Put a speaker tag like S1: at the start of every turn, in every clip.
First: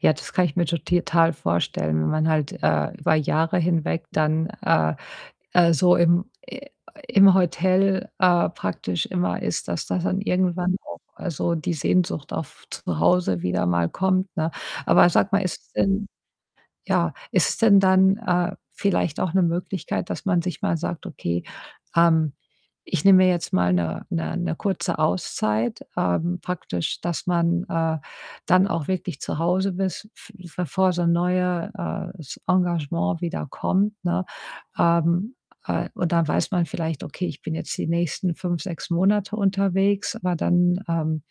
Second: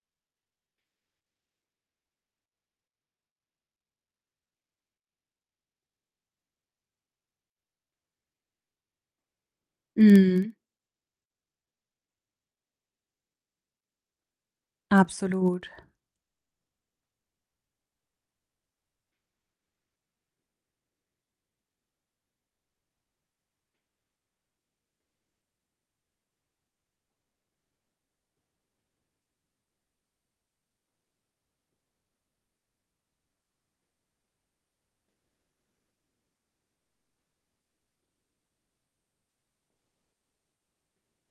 S1: Ja, das kann ich mir toti total vorstellen, wenn man halt, äh, über Jahre hinweg dann, äh, äh, so im i im Hotel, äh, praktisch immer ist, dass da dann
S2: Mhm.
S1: irgendwann auch, also, die Sehnsucht auf zu Hause wieder mal kommt, ne? Aber sag mal, ist
S2: Absolut.
S1: es denn ja, ist es denn dann, äh, vielleicht auch 'ne Möglichkeit, dass man sich mal sagt: „Okay, ähm, ich nehme mir jetzt mal 'ne 'ne 'ne kurze Auszeit“, ähm, praktisch, dass man, äh, dann auch wirklich zu Hause bist, f bevor so 'n neue, äh, s Engagement wieder kommt, ne? Ähm, äh, und dann weiß man vielleicht: „Okay, ich bin jetzt die nächsten 5, 6 Monate unterwegs, aber dann, ähm,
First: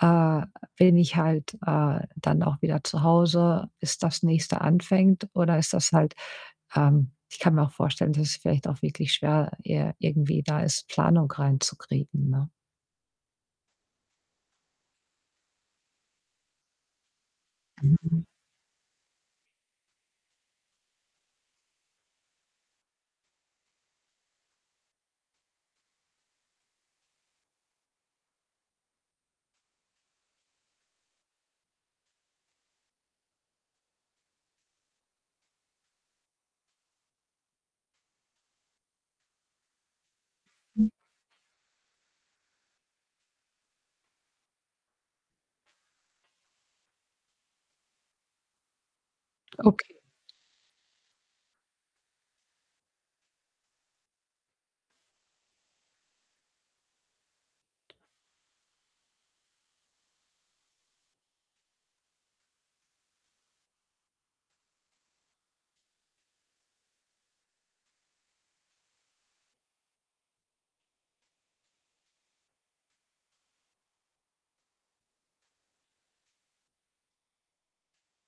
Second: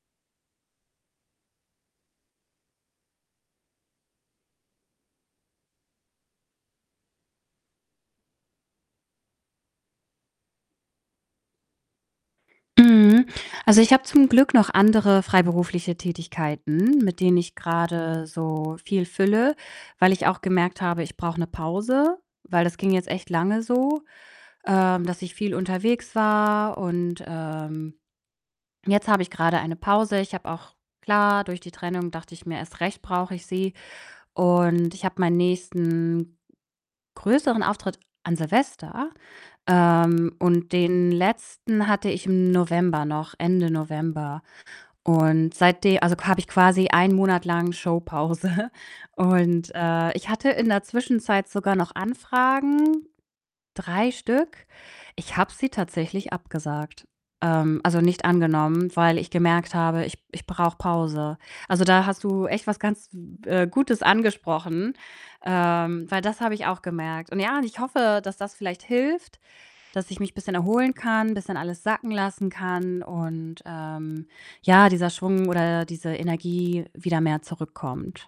S1: äh, bin ich halt, äh, dann auch wieder zu Hause, bis das Nächste anfängt.“ Oder ist das halt ähm, ich kann mir auch vorstellen, dass es vielleicht auch wirklich schwer ir irgendwie da ist, Planung reinzukriegen, ne?
S2: Mhm. Also, ich habe zum Glück noch andere freiberufliche Tätigkeiten, mit denen ich
S1: Mhm.
S2: grade so viel fülle, weil ich auch gemerkt habe: „Ich brauche 'ne Pause“, weil das ging jetzt echt lange so, ähm, dass ich viel unterwegs war und, ähm, jetzt habe ich grade eine Pause. Ich habe auch klar, durch die Trennung dachte ich mir: „Erst recht brauche ich sie“ und ich habe meinen nächsten größeren Auftritt an Silvester, ähm, und den letzten hatte ich im November noch, Ende November. Und seitde also, habe ich quasi 1 Monat lang Showpause und,
S1: Okay.
S2: äh, ich hatte in der Zwischenzeit sogar noch Anfragen, 3 Stück. Ich habe sie tatsächlich abgesagt, ähm also, nicht angenommen, weil ich gemerkt habe: „Ich ich brauche Pause.“ Also, da hast du echt was ganz, äh, Gutes angesprochen, ähm, weil das habe ich auch gemerkt. Und ja, ich hoffe, dass das vielleicht hilft, dass ich mich bisschen erholen kann, bisschen alles sacken lassen kann und, ähm, ja, dieser Schwung oder diese Energie wieder mehr zurückkommt.